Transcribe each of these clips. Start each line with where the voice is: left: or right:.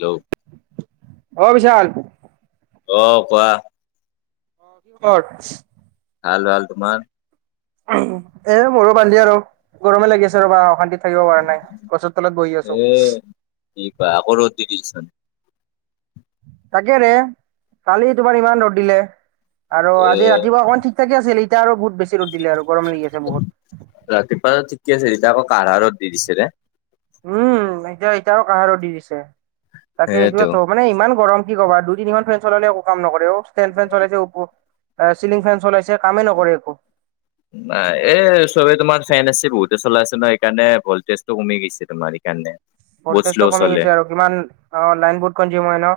left: Hello
right: অ বিশাল
left: অ কোৱা
right: ক'ত
left: ভাল ভাল তোমাৰ
right: এ মোৰো ভাল দিয়া আৰু গৰমে লাগি আছে ৰবা অশান্তিত থাকিব পৰা নাই গছৰ তলত বহি
left: এ
right: আছো
left: কি কোৱা আকৌ [inaudible]
right: তাকে ৰে কালি তোমাৰ ইমান ৰ'দ দিলে আৰু
left: এ
right: আজি ৰাতিপুৱা অকমাণ ঠিক থাকে আছিল এতিয়া আৰু বহুত বেছি ৰ'দ দিলে আৰু গৰম লাগি আছে বহুত
left: ৰাতিপুৱা ঠিকে আছে এতিয়া আকৌ কাঢ়া ৰ'দ দি দিছে ৰে [unintelligible]
right: উম এতিয়া এতিয়াও কাঢ়া ৰ'দ দি দিছে তাকে
left: সেইটো
right: সেইটোৱে থ মানে ইমান গৰম কি কবা দুই তিনিখন ফ্ৰেন চলালেও একো কাম নকৰে অ ষ্টেন ফেন চলাইছে উপ [unintelligible] এ চিলিং ফেন চলাইছে কামেই নকৰে একো
left: এ চবে তোমাৰ ফেন আছে বহুতে চলাই আছে নয় এই কাৰণে ভলটেজটো কমি গৈছে তোমাৰ এইকাৰণে
right: ভল্টেজটো কমি গৈছে আৰু কিমান অ লাইন বহুত কনজিউম হয় ন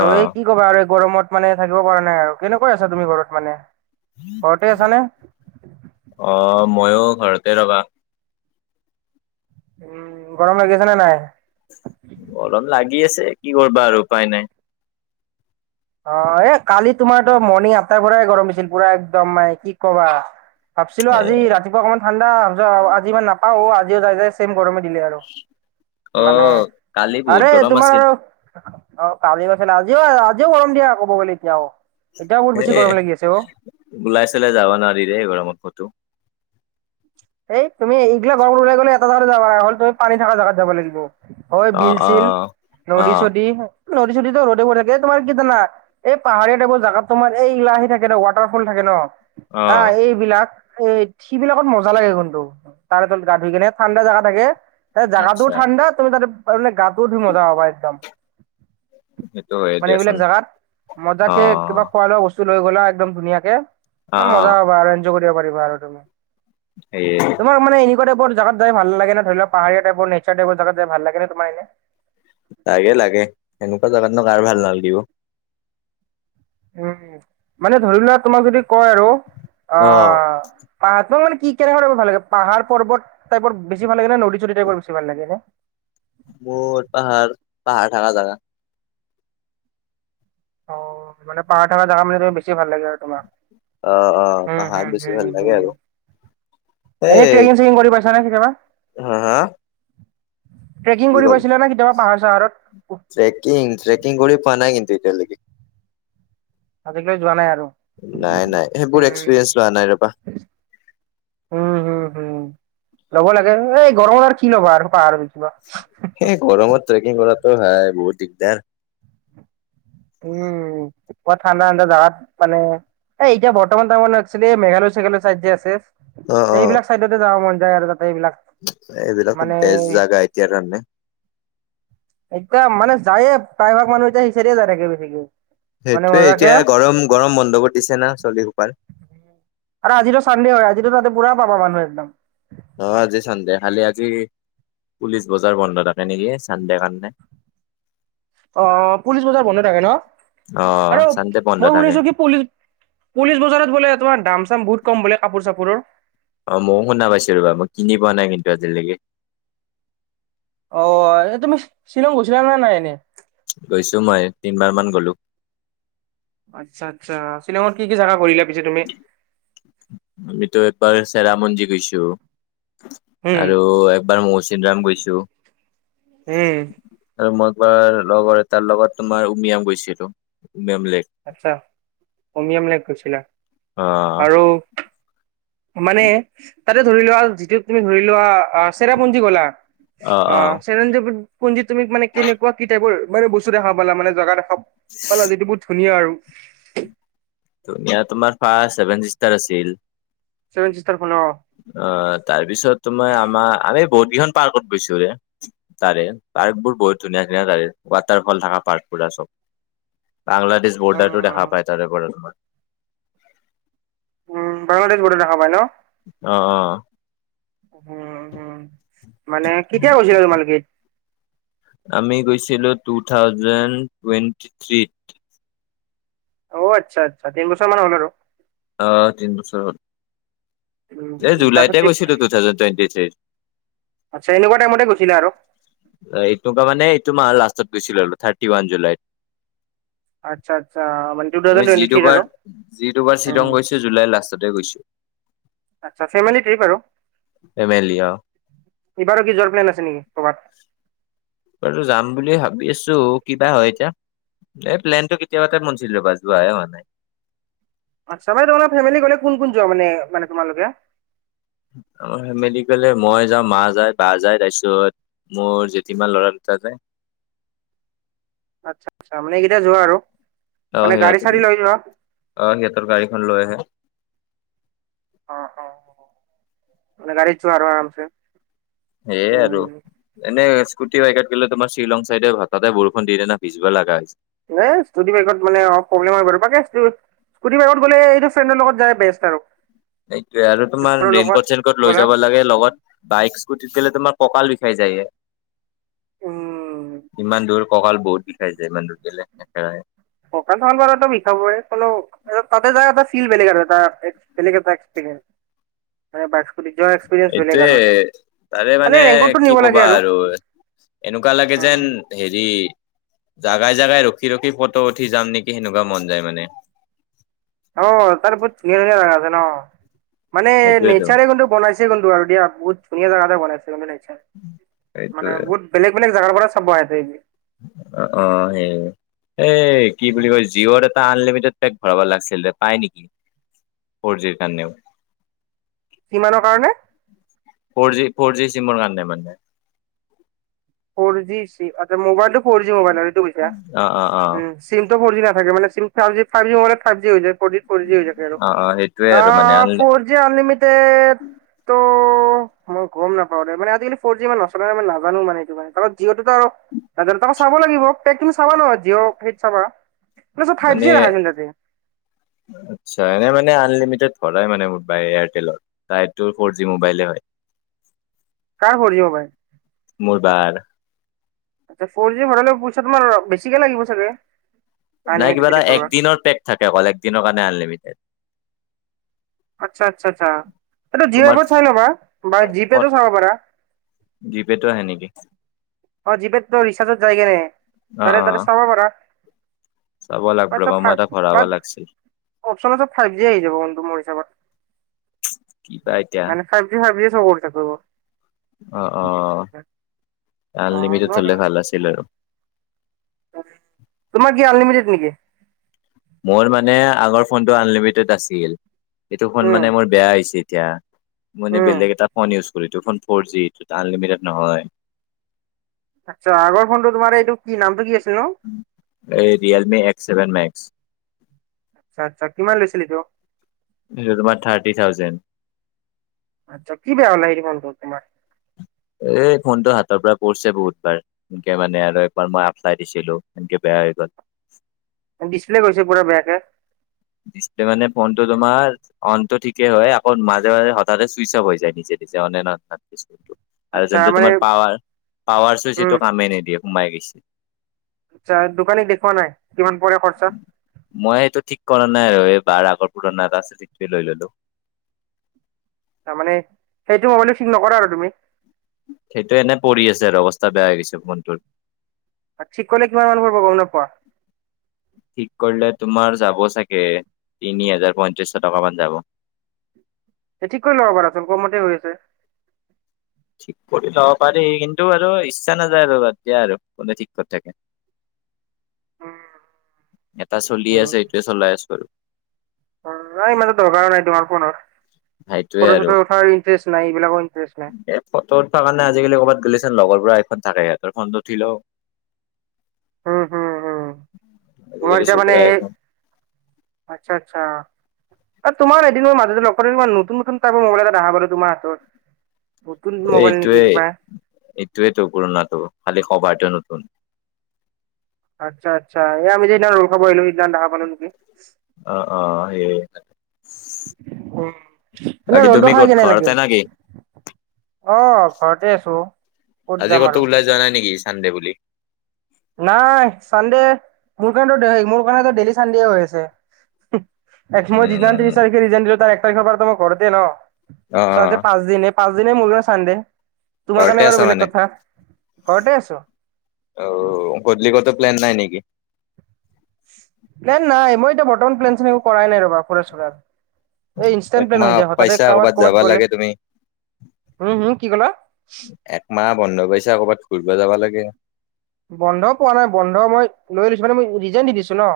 left: অ
right: এই কি কবা আৰু এই গৰমত মানে থাকিব পৰা নাই আৰু কেনেকৈ আছা তুমি ঘৰত মানে ঘৰতে আছানে
left: ময়ো ঘৰতে ৰবা
right: উম গৰম লাগিছে নে নাই
left: গৰম লাগি আছে কি কৰিবা আৰু উপায় নাই
right: অ এ কালি তোমাৰ তো মৰ্ণিং আঠটাৰ পৰাই গৰম হৈছিল পুৰা একদম মানে কি কবা ভাবছিলো
left: এ
right: আজি ৰাতিপুৱা অকমান ঠাণ্ডা আজি ইমান নাপাও আজিও যাই ছেম গৰমে দিলে আৰু
left: অ
right: মানে
left: কালি বহুত
right: আৰু
left: গৰম
right: তোমাৰ
left: আছিল
right: অ কালি বছলে আজি আজি গৰম দিয়া আকৌ ব বলে এতিয়া [unintelligible]
left: এ ওলাই চুলাই যাব নোৱাৰি দেই গৰমত কতো
right: এই তুমি এইগিলা গৰম ওলাই গ'লে এটাই জাগাত তুমি পানী থকা জেগাত যাব লাগিব [unintelligible] হয়
left: অ
right: বিল
left: অ
right: চিল
left: অ
right: নদী চদী নদী চদীতো নদীবোৰ থাকে তোমাৰ কি জানা এই পাহাৰীয়া টাইপৰ জাগাত তোমাৰ এই আহী থাকে ন ৱাটাৰফল থাকে ন
left: অ
right: আহ এইবিলাক এই সি বিলাকত মজ মজা লাগে কিন্তু ৱাটাৰ ফলত গা ধুই কিনে ঠাণ্ডা জাগা থাকেই জাগাটো
left: আচ্ছা
right: ঠাণ্ডা তুমি তাতে লে গাটোও মজা হব একদম
left: সেইটো হয়
right: [unintelligible] মানে
left: দিয়াচোন
right: এইবিলাক জেগাত মজাকে কিবা
left: অ',
right: খোৱা লোৱা বস্তু লৈ গ'লা একদম ধুনীয়াকে মজা
left: অ',
right: হব আৰু এনজয় কৰিব পাৰিবা আৰু তুমি
left: সেয়ে।
right: তোমাৰ মানে এনে টাইপৰ জেগাত যায় ভাল লাগে ধৰি ল পাহাৰ টাইপ নেচাৰ টাইপৰ জাগাত য ভাল লাগে তোমাৰ এনে [unintelligible]
left: লাগে লাগে এনেকুৱা জেগাতনো কাৰ ভাল নালাগিব
right: উম মানে ধৰি লোৱা তোমাক যদি কয় আৰু অ
left: অ',
right: পাহাৰতো মানে [unintelligible] কি কেনেকা টাইপ ভাল লাগে পাহৰ পৰ্বত টাইপৰ বেছি ভাল লাগে নদী চদী টাইপ বেছি ভাল লাগে
left: মোৰ পাহাৰ পাহাৰ থাকা জাগাত
right: অ মানে পাহাৰ থকা জাগাত মানে বেছি ভাল লাগে আৰু তোমাৰ
left: অ', অ',
right: উ উ
left: পাহাৰ
right: হম
left: বেছি
right: হম
left: ভাল লাগে আৰু।
right: এনেই ট্ৰেকিং চেকিং কৰি পাইছা পাইছা নে কেতিয়াবা
left: হম হা
right: ট্ৰেকিং
left: কি
right: কৰি
left: ক'ল?
right: পাইছিলে নে কেতিয়াবা পাহাৰ চাহাৰত উফ,
left: ট্ৰেকিং ট্ৰেকিং কৰি পোৱা নাই কিন্তু এতিয়া লৈকে
right: আজিকালি যোৱা নাই আৰু
left: নাই নাই সেইবোৰ এক্সপিৰিয়েঞ্চ লোৱা নাই ৰবা
right: উম হম হম ল'ব লাগে এই গৰমত আৰু কি ল'বা আৰু পাহাৰ
left: এ গৰমত ট্ৰেকিং কৰাটো হয় বহুত দিগদাৰ
right: উম ঠাণ্ডা ঠাণ্ডা জাগাত মানে এ এতিয়া বৰ্তমান তাৰ মানে মেঘালয় চেঘালয় চাইদ যে আছে
left: অ', অ',
right: সেইবিলাক চাইডতে যাব মন যায় আৰু ত
left: এইবিলাকতো বেষ্ট জেগা এতিয়া কাৰণে
right: এতিয়া মানে যায়ে প্ৰায়ভাগ মানুহ এতিয়া সেইচাইদে যায় থাকে বেচিকে
left: সেইটোৱে এতিয়া গৰম গৰম বন্ধ বোৰ দিছে না চলি সোপাৰ
right: আৰু আজিটো চানডে হয় আজিতো তাতে পুৰা পাবা মানুহ একদম
left: অ আজি সন্ধিয়া ফালে আজি পুলিচ বজাৰ বন্ধ থাকে নেকি চানডে কাৰণে
right: অ পুলিচ বজাৰ বন্ধ থাকে ন
left: অ
right: আৰু
left: চানডে বন্ধ
right: মই
left: থাকে
right: শুনিছো কি পুলিচ পুলিচ বজাৰত বোলে তোমাৰ দাম চাম বহুত কম বোলে কাপোৰ চাপোৰৰ
left: অ ময়ো শুনা পাইছো ৰবা মই কিনি পোৱা নাই কিন্তু আজিলৈকে
right: অ তুমি শ্বিলং গৈছিলা নে নাই এনেই
left: গৈছো মই তিনবাৰমান গ'লো
right: আচ্ছা আচ্ছা শ্বিলঙত কি কি জাগা ফুৰিলা পিছে তুমি
left: মই চেৰাপুঞ্জী গৈছো।
right: উম,
left: আৰু একবাৰ মৌচিন ৰাম গৈছো।
right: হুম।
left: তাৰ লগৰ এটাৰ লগত তোমাৰ উমিয়াম গৈছিলো। উমিয়াম লেক
right: আচ্ছা। উমিয়াম লেক গৈছিলা?
left: অ
right: আৰু মানে তাতে ধৰি লোৱা যিটো তুমি ধৰি লোৱা চেৰাপুঞ্জী গলা অ চেৰা পুঞ্জিত তুমি মানে কেনেকুৱা কি টাইপৰ মানে বস্তু দেখা পালা মানে জাগা দেখা পালা মানে যিটো [unintelligible] ধুনীয়া আৰু?
left: ধুনীয়া তোমাৰ ফাৰ্ষ্ট ছেভেন চিষ্টাৰ আছিল।
right: Seven sister. খন অ
left: অ তাৰপিছত তোমাৰ আমাৰ আমি বহুত কেইখন পাৰ্কত গৈছো ৰে, তাৰে পাৰ্ক বোৰ বহুত ধুনীয়া ধুনীয়া তাৰে ৱাটাৰ ফল থাকা পাৰ্ক, পুৰা চব।
right: [inaudible]
left: বাংলাদেশ বৰ্ডাৰটো দেখা পায় তাৰে পৰা তোমাৰ।
right: উম বাংলাদেশ বৰ্ডাৰ দেখা পাই ন?
left: অহ অহ।
right: উম হ'ম মানে কেতিয়া গৈছিলা তোমালোকে?
left: আমি গৈছিলো টু থাউজেণ্ড টুৱেণ্টি থ্ৰীত।
right: অ আচ্ছা আচ্ছা। তিনি বছৰমান হ'ল আৰু?
left: অহ তিন বছৰ হল।
right: উম
left: এ
right: উম তাৰপিছত
left: জুলাইতে
right: ট্ৰিপ
left: গৈছিলো টু থাউজেণ্ড টুৱেণ্টি থ্ৰীত।
right: আচ্ছা, এনেকুৱা টাইমতে গৈছিলা আৰু?
left: এইটো মাহ মানে এইটো মাহৰ লাষ্টত গৈছিলো থাৰ্টি ওৱান জুলাইত।
right: আচ্ছা আচ্ছা মানে টু
left: আমি
right: থাউজেণ্ড
left: যি
right: টুৱেণ্টি থ্ৰীত
left: দুবাৰ
right: আৰু
left: যি দুবাৰ শ্বিলং
right: উম
left: গৈছো জুলাই লাষ্টত তে গৈছো।
right: আচ্ছা ফেমেলি ট্ৰিপ আৰু?
left: ফেমেলি অ।
right: এইবাৰো কি যোৱাৰ প্লেন আছে নেকি ক'ৰবাত?
left: যোৱাটো যাম বুলি ভাবি আছো, কিবা হয় এতিয়া। এই প্লেনটো কেতিয়াবাতাতে বনিছিল জোৱাহে হোৱা নাই।
right: আচ্ছা ভাই তোমালোকৰ ফেমেলি গলে কোন কোন যোৱা মানে তোমালোকে?
left: অ মিলি গলে মই যাওঁ, মাঁ যায়, বা যায় তাৰপিছত মোৰ যেঠিমাৰ ল'ৰা দুটা যায়।
right: আচ্ছা আচ্ছা। মানে এইকেইটা যোৱা আৰু?
left: আহ
right: মানে গাড়ী
left: সিহঁতে
right: চাড়ী লৈ যোৱা
left: অ সিহঁতৰ গাড়ীখন লৈ আহে।
right: অ অ মানে গাড়ীত যোৱা আৰু আৰামছে?
left: সেইয়ে আৰু
right: উম
left: এনে স্কুটি বাইকত গ'লে তোমাৰ শ্বিলং চাইডে হঠাতে বৰষুন দি দিয়ে না পিছবেলা তিতবা লগা হৈ যায়।
right: এ স্কুটি বাইকত মানে অ প্ৰব্লেম হয় বাৰু বাকি স্কুটি বাইকত গ'লে এইটো ফ্ৰেণ্ডৰ লগত যাই বেষ্ট আৰু।
left: সেইটোয়ে আৰু তোমাৰ
right: ফ্ৰেণ্ডৰ লগত
left: ৰেইনকোট চেনকোট লৈ
right: গ'লা
left: যাব লাগে লগত বাইক স্কুটিত গলে তোমাৰ কঁকাল বিষাই যায়ে,
right: উম
left: ইমান দূৰ। কঁকাল বহুত বিষাই যায় এমান দূৰ গ'লে একেৰাহে।
right: কঁকাল চকাল বাৰু তহ' বিষাবই হ'লেও তাতে যায় এটা ফিল বেলেগ আৰু বেলেগ এটা এক্সেপেৰিয়েন্স, মানে বাই
left: এইটোয়ে তাৰে
right: খালি
left: মানে
right: ৰেইনকোটটো
left: কি
right: নিব লাগে
left: কবা আৰু, এনেকুৱা লাগে
right: উম।
left: যেন হেৰি জাগাই জাগাই ৰখি ৰখি ফটো উঠি যাম নেকি সেনেকুৱা মন যায় মানে।
right: অঁ তাত বহুত ধুনীয়া ধুনীয়া জাগা আছে ন? মানে
left: সেইটোয়েতো
right: নেচাৰে কিন্তু বনাইছে কিন্তু আৰু দিয়া বহুত ধুনীয়া জাগাতে বনাইছে কিন্তু মানে
left: সেইটোয়ে
right: বহুত বেলেগ বেলেগ জোগাৰ পৰা চাব আহে তে
left: অ অ সেই এই কি বুলি কয় জিঅৰ এটা টা আনলিমিটেড পে ভৰাব লাগছিল পায় নেকি ফৰ জিৰ কাৰণেও।
right: কিমানৰ কাৰণে
left: ফৰ জি ফৰ জি চিমোৰ কাৰ ন মানে [unintelligible]
right: ফৰ জি আচ্ছা মোবাইলটো ফ'ৰ জি মোবাইলটো কৈছা
left: অ অ অ
right: চিমটো ফৰ জি - থাগে মানে ছিম থাউজিত ফাইজি লগালে ফাইভ জি হৈ যায়। ফোৰটিট ফোৰজি হৈ থাকে
left: অ অ সেইটোয়ে
right: আ
left: আৰু মানে only
right: four G unlimited মই গম নাপাও দে মানে আজিকালি ফৰ জি মানে নচলাও মানে নাজানো মানে। ত জিঅ'টোত আৰু দেনটাকো চাব লাগিব কি চাবা নয় জিঅ' সেইত চাবা। ফাইভ
left: মানে
right: জি ৰাখাইচোন তাতে
left: আচ্ছা এনে মান আলিমিটড [unintelligible] [unintelligible] সদায় মানে মাই এয়াৰটেলৰ তাইটো ফৰ জি মোবাইলে হয়।
right: কাৰ সৰিয়হ পাই।
left: মোৰবাৰ
right: আচ্ছা ফৰ জি ভাড পইচা তোমাৰ বেছিকে লাগিব চাগে
left: নাই
right: আনলিমিটেড
left: কিবা
right: যদি
left: এটা
right: ভৰোৱা
left: একদিনৰ পেক থাকে অকল একদিনৰ কাৰণে আনলিমিটেড
right: আচ্ছা আচ্ছা আচ্ছা এই জিঅ
left: তোমাৰ
right: প চাই লবা বা জি পে তো চাব পাৰা।
left: জি পেটো আহে নেকি?
right: অ জি পেট ৰিচাৰ্জত যায়গে নে
left: অ
right: তাৰে
left: অ
right: তাতে চাব পাৰা
left: চাব লাগব ৰ'বা
right: আত্চ্ছা
left: মই এটা ভৰাব লাগছিল
right: অপচন আ ফাইভ জি আহি যাব মোৰ হিচাপত
left: কিবা এতিয়া
right: মানে ফাইভ জি ফাইভ জি চব কৰি কৰিব
left: অ অ আনলিমিটেড হলে
right: অ
left: ভাল আছিল আৰু
right: তোমাৰ কি আনলিমিটেড নেকি?
left: মোৰ মানে আগৰ ফোনটো আনলিমিটেড আছিল এইটো ফোন
right: উম
left: মানে মোৰ বেয়া হৈছে এতিয়া। মানে
right: উম
left: বেলেগ এটা ফোন ইউজ কৰি এই ফোন ফৰ জি আনলিমিটেড নহয়।
right: আচ্ছা আগৰ ফোনটো তোমাৰ এইটো কি নামটো কি আছিল নো
left: এই ৰিয়েলমি এক্স ছেভেন মেক্স
right: আচ্ছা আচ্ছা কিমান লৈছিলি এটো
left: সেইটো তোমাৰ থাৰ্টি থাউজেণ্ড
right: আচ্ছা কি বেয়া হ'ল সেই ফোনটো তোমাৰ
left: এ ফোনটো হাতৰ পৰা পৰিছে বহুতবাৰ সনকে মানে আৰু এবাৰ মই এপ্লাই দিছিলো সনকে বেয়া হৈ গ'ল।
right: ডিচপ্লে গৈছে পুৰা বেয়াকে
left: ডিছপ্লে মানে ফোনটো তোমাৰ অনতটো ঠিকেই হয় আকৌ মাজে মাজে হঠাতে চুইচ অফ হৈ যায় নিজে নিজে অনে নহয় তাৰ পিছতো আৰু
right: আচ্ছা
left: যোনটো
right: মানে
left: তোমাৰ পাৱাৰ পাৱাৰ চই যিটো কামেই নিদিয়ে সোমাই গৈছে।
right: আচ্ছা দোকানী দেখুৱাই নাই কিমান পৰে খৰচা।
left: মানে বাৰ আগৰ পুৰণা এটা আছে সেইটো লৈ ললো
right: তাৰমানে সেইটো মোবাইল ঠিক নকৰা আৰু তুমি।
left: সেইটো এনে পৰি আছে আৰু অৱস্থা বেয়া হৈ গৈছে ফোনটোৰ
right: আৰু ঠিক কৰিলে কিমান মান পৰিবব গম নাপোৱা
left: ঠিক কৰিলে তোমাৰ যাব চাগে তিনি হাজাৰ পয়ত্ৰিশ টকা মান যাব
right: স ঠিক কৰি ল'ব পাৰাচোন কমতে হৈ আছে।
left: ঠিক কৰি ল'ব পাৰি কিন্তু আৰু ইচ্ছা নাযায় আৰু এতিয়া আৰু কোনে ঠিক কৰি থাকে।
right: উম
left: এটা চলি
right: উ
left: আছে এইটোৱে চলাই আছো আৰু
right: নাই মানে দৰকাৰ নাই তোমাৰ ফোনৰ
left: সেইটোৱে
right: ফটো
left: আৰু
right: চটো উঠাৰ ইন্টাৰেষ্ট নাই এইবিলাকৰ ইণ্টাৰেষ্ট নাই
left: এ ফটো উঠোৱা মানে আজিকালি কৰ'বাত গ'লে চোন লগৰবোৰ আইফ- ফোন থাকে ইতৰ ফোনটো উঠি লও
right: উম হম হম তোমাক
left: আজিকালি
right: এতিয়া মানে
left: চবৰে
right: এই
left: আইফোন
right: আচ্ছা আচ্ছা তোমাৰ এদিন মই মাজত লগ পাওঁতে নতুন নতুন টাইপৰ মোবাইল এটা দেখা পালো তোমাৰ হাতত নতুন
left: এই
right: মোবাইল নেকি
left: এইটোৱেই
right: কিবা
left: এইটোৱেইতো পুৰণাটো খালি কবাৰটো নতুন
right: আচ্ছা আচ্ছা এই আমি যিদিনা ৰল খাব আহিলো সেইদিনা দেখা পালো নেকি
left: হয়।
right: উ এনেই
left: বাকী তুমি
right: ৰোলটো খাই
left: ক'ত
right: কেনে
left: ঘৰতে
right: লাগিল।
left: না কি
right: অ' ঘৰতে আছো।
left: আজি কতো ওলাই যোৱা নাই নেকি চানডে বুলি।
right: নাই চানডে মোৰ কাৰণ টো মোৰ কাৰণ টো ডেইেলি চানডে হৈ আছে এক মই যি
left: উম
right: ত্ৰিশ তাৰিখে ৰিজ দিলো তাৰ এক তাৰিখৰ পৰাৰ মই ঘৰতে ন
left: অ
right: চ
left: অ
right: পাঁচ দিন পাঁচ দিন মোৰো চানডে তোমাৰ
left: ঘৰতে
right: কাৰণে
left: আছা
right: বাৰু বেলেগ
left: মানে
right: কথা ঘৰতে আছো
left: অ গধূলি কটো প্লান নাই নেকি
right: নাই নাই মই এতিয়া বৰ্তমান প্লেন চিন একো কৰাই নাই ফুৰা‌ চোৰাৰ এই ইনষ্টেণ্ট প্লেন
left: একমাহ
right: হৈ
left: অফ
right: যায় হৎঠাতে
left: পাইছা
right: কৰবাত কৰবাত
left: যাবা
right: গ'লে
left: লাগে তুমি
right: উম হম কি ক'লা
left: একমাহ বন্ধ পাইছা ক'ৰবাত ঘুৰিব যাবা লাগে
right: বন্ধ পোৱা নাই বন্ধ মই লৈ লৈছো মানে মই ৰিজাইন দি দিছো ন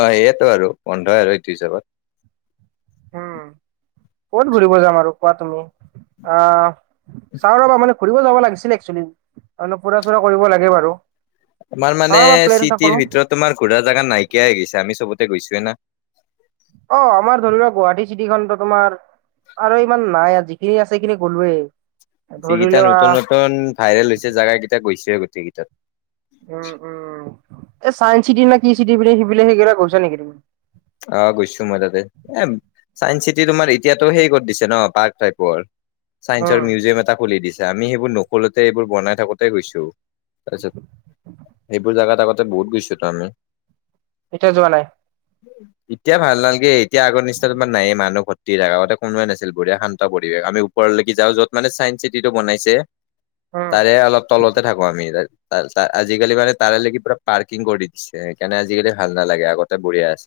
left: অ সেইয়াতো আৰু পোন্ধৰ আৰু ত্ৰিছ হগত
right: উম কত ঘুৰিব যাম আৰু কোৱা তুমি আহ চাও ৰবা মানে ঘুৰিব যাব লাগিছিলে একচেলী অলপ ফুৰা চুৰা কৰিব লাগে বাৰু
left: তোমাৰ
right: চাওঁ
left: মানে
right: ৰবা প্লেন এটা কৰো
left: চিটিৰ ভিতৰত তোমাৰ ঘূৰাৰ জাগা নাইকিয়াই হৈ গৈছে আমি চবত তাতে গৈছেনে নে
right: অ' আমাৰ ধৰি লোৱাক গুৱাহাটী চিটিখনো তোমাৰ আৰু ইমান নাই যিখিনি আছে। সেইখিনি গ'লোৱেই ধৰি
left: যিকেইটা
right: লোৱা
left: নতুন নতুন ভাইৰেল হৈছে জোগা কেইটা গৈছে। গোটেইকেইটাত
right: উম উম এই চাইস চিটিৰ নে কি চিটি প সি সেইকেইটা কৈছা নেকি তুমি?
left: অ' গৈছো মই তাতে এ চাইন্স চিটি তোমাৰ এতিয়াতো সেই কৰিত দিছে ন পাৰ্ক টাইপৰ।
right: উম
left: ছাইসৰ মিউজিয়াম এটা খুলি দিছে। আমি সেইবোৰ নকলোতে এইবোৰ বনাই থাকোঁ‌তে গৈছো। তাৰপিছত এইবোৰ জাগাত আগতে বহুত গৈছো তো আমি
right: এতিয়া যোৱা নাই।
left: এতিয়া ভাল নালগে এতিয়া আগৰ নিচিনা ইমান নায়ে মানুহ ঘৰ তি আগতে কোনোৱে নাছিল। বঢ়া শান্ত পৰিৱেশ আমি ওৰলৈক যাওঁ যত মানে চাইন্ঞ্চ চিটিটো বনাইছে।
right: উম
left: তাৰে অলপ তলতে থাকোঁ‌ আমি ত ত ত আজিকালি মানে তাৰেকি পুৰা পাৰ্কিং কৰি দিছে। সেইকাৰণে আজিকালি ভাল নালাগে আগতে বঢ়িয়া আছে।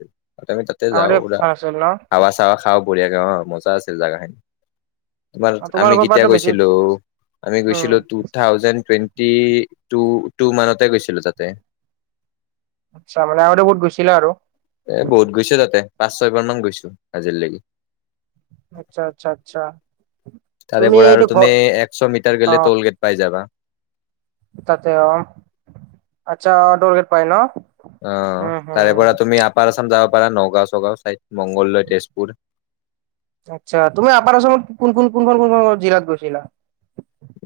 left: আমি তাতে যাওঁ
right: আগতে
left: উৰা
right: ভাল আছিল ন
left: খাৱা চাৱা খাওঁ। বঢ়িয়াকে অ' মজা আছিল জেগাখিনি তোমাৰ আমি
right: তোমালোকৰ
left: কেতিয়া
right: পৰাতো বেছি
left: গৈছিলো। আমি
right: উম
left: গৈছিলো টু থাউজেণ্ড টুৱেণ্টি টু মানতে গৈছিলো তাতে
right: আচ্ছা মানে আগতে বহুত গৈছিলা আৰু
left: এ বহুত গৈছো তাতে পাঁচ ছয়বাৰ মান গৈছো আজিলৈকে
right: আচ্ছা আচ্ছা আচ্ছা
left: তাৰে
right: তুমি
left: পৰা আৰু
right: এইটো ঘৰ
left: তুমি একশ মিটাৰ
right: অ
left: গেলে টলগেট পাই যাবা।
right: তাতে অ' আচ্ছা ডৰগেট পায় ন
left: অ'
right: উম
left: তাৰে
right: হম
left: পৰা তুমি আপাৰ আছাম যাব। পাৰা নগাঁও ছগাঁও ছাইদ মংগলদৈ, তেজপুৰ
right: আচ্ছা তুমি আপাৰৰ আসাম ত কোন ক কোন ক কোন ক জিলাত গৈছিলা।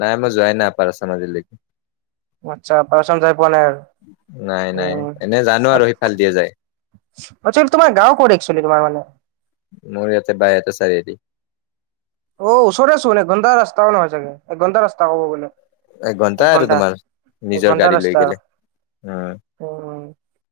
left: নাই মই যোৱাই নাই আপাৰ আসাম আজিলৈকে।
right: আচ্ছা পাৰচাম যাই পোৱা নাই আৰু
left: নাই নাই।
right: উম
left: এনে জানো আৰু সিফাল দিয়ে যায়।
right: আচ্ছা তোমাৰ গাঁও ক'ত একচলি তোমাৰ মানে
left: মোৰ ইয়াতে বাইহাটা চাৰিআলি
right: অ' ওচৰেতে ছোন এক ঘন্টাৰ ৰাস্তাও নহয় চাগে, এক ঘন্টাৰ ৰাস্তা কব গ'লে। এক
left: এঘন্টাই আৰু
right: ঘন্টা
left: তোমাৰ
right: এক
left: নিজৰ
right: ঘন্টা
left: গাড়ী লৈ
right: ৰাস্তা
left: গেলে উম
right: উম।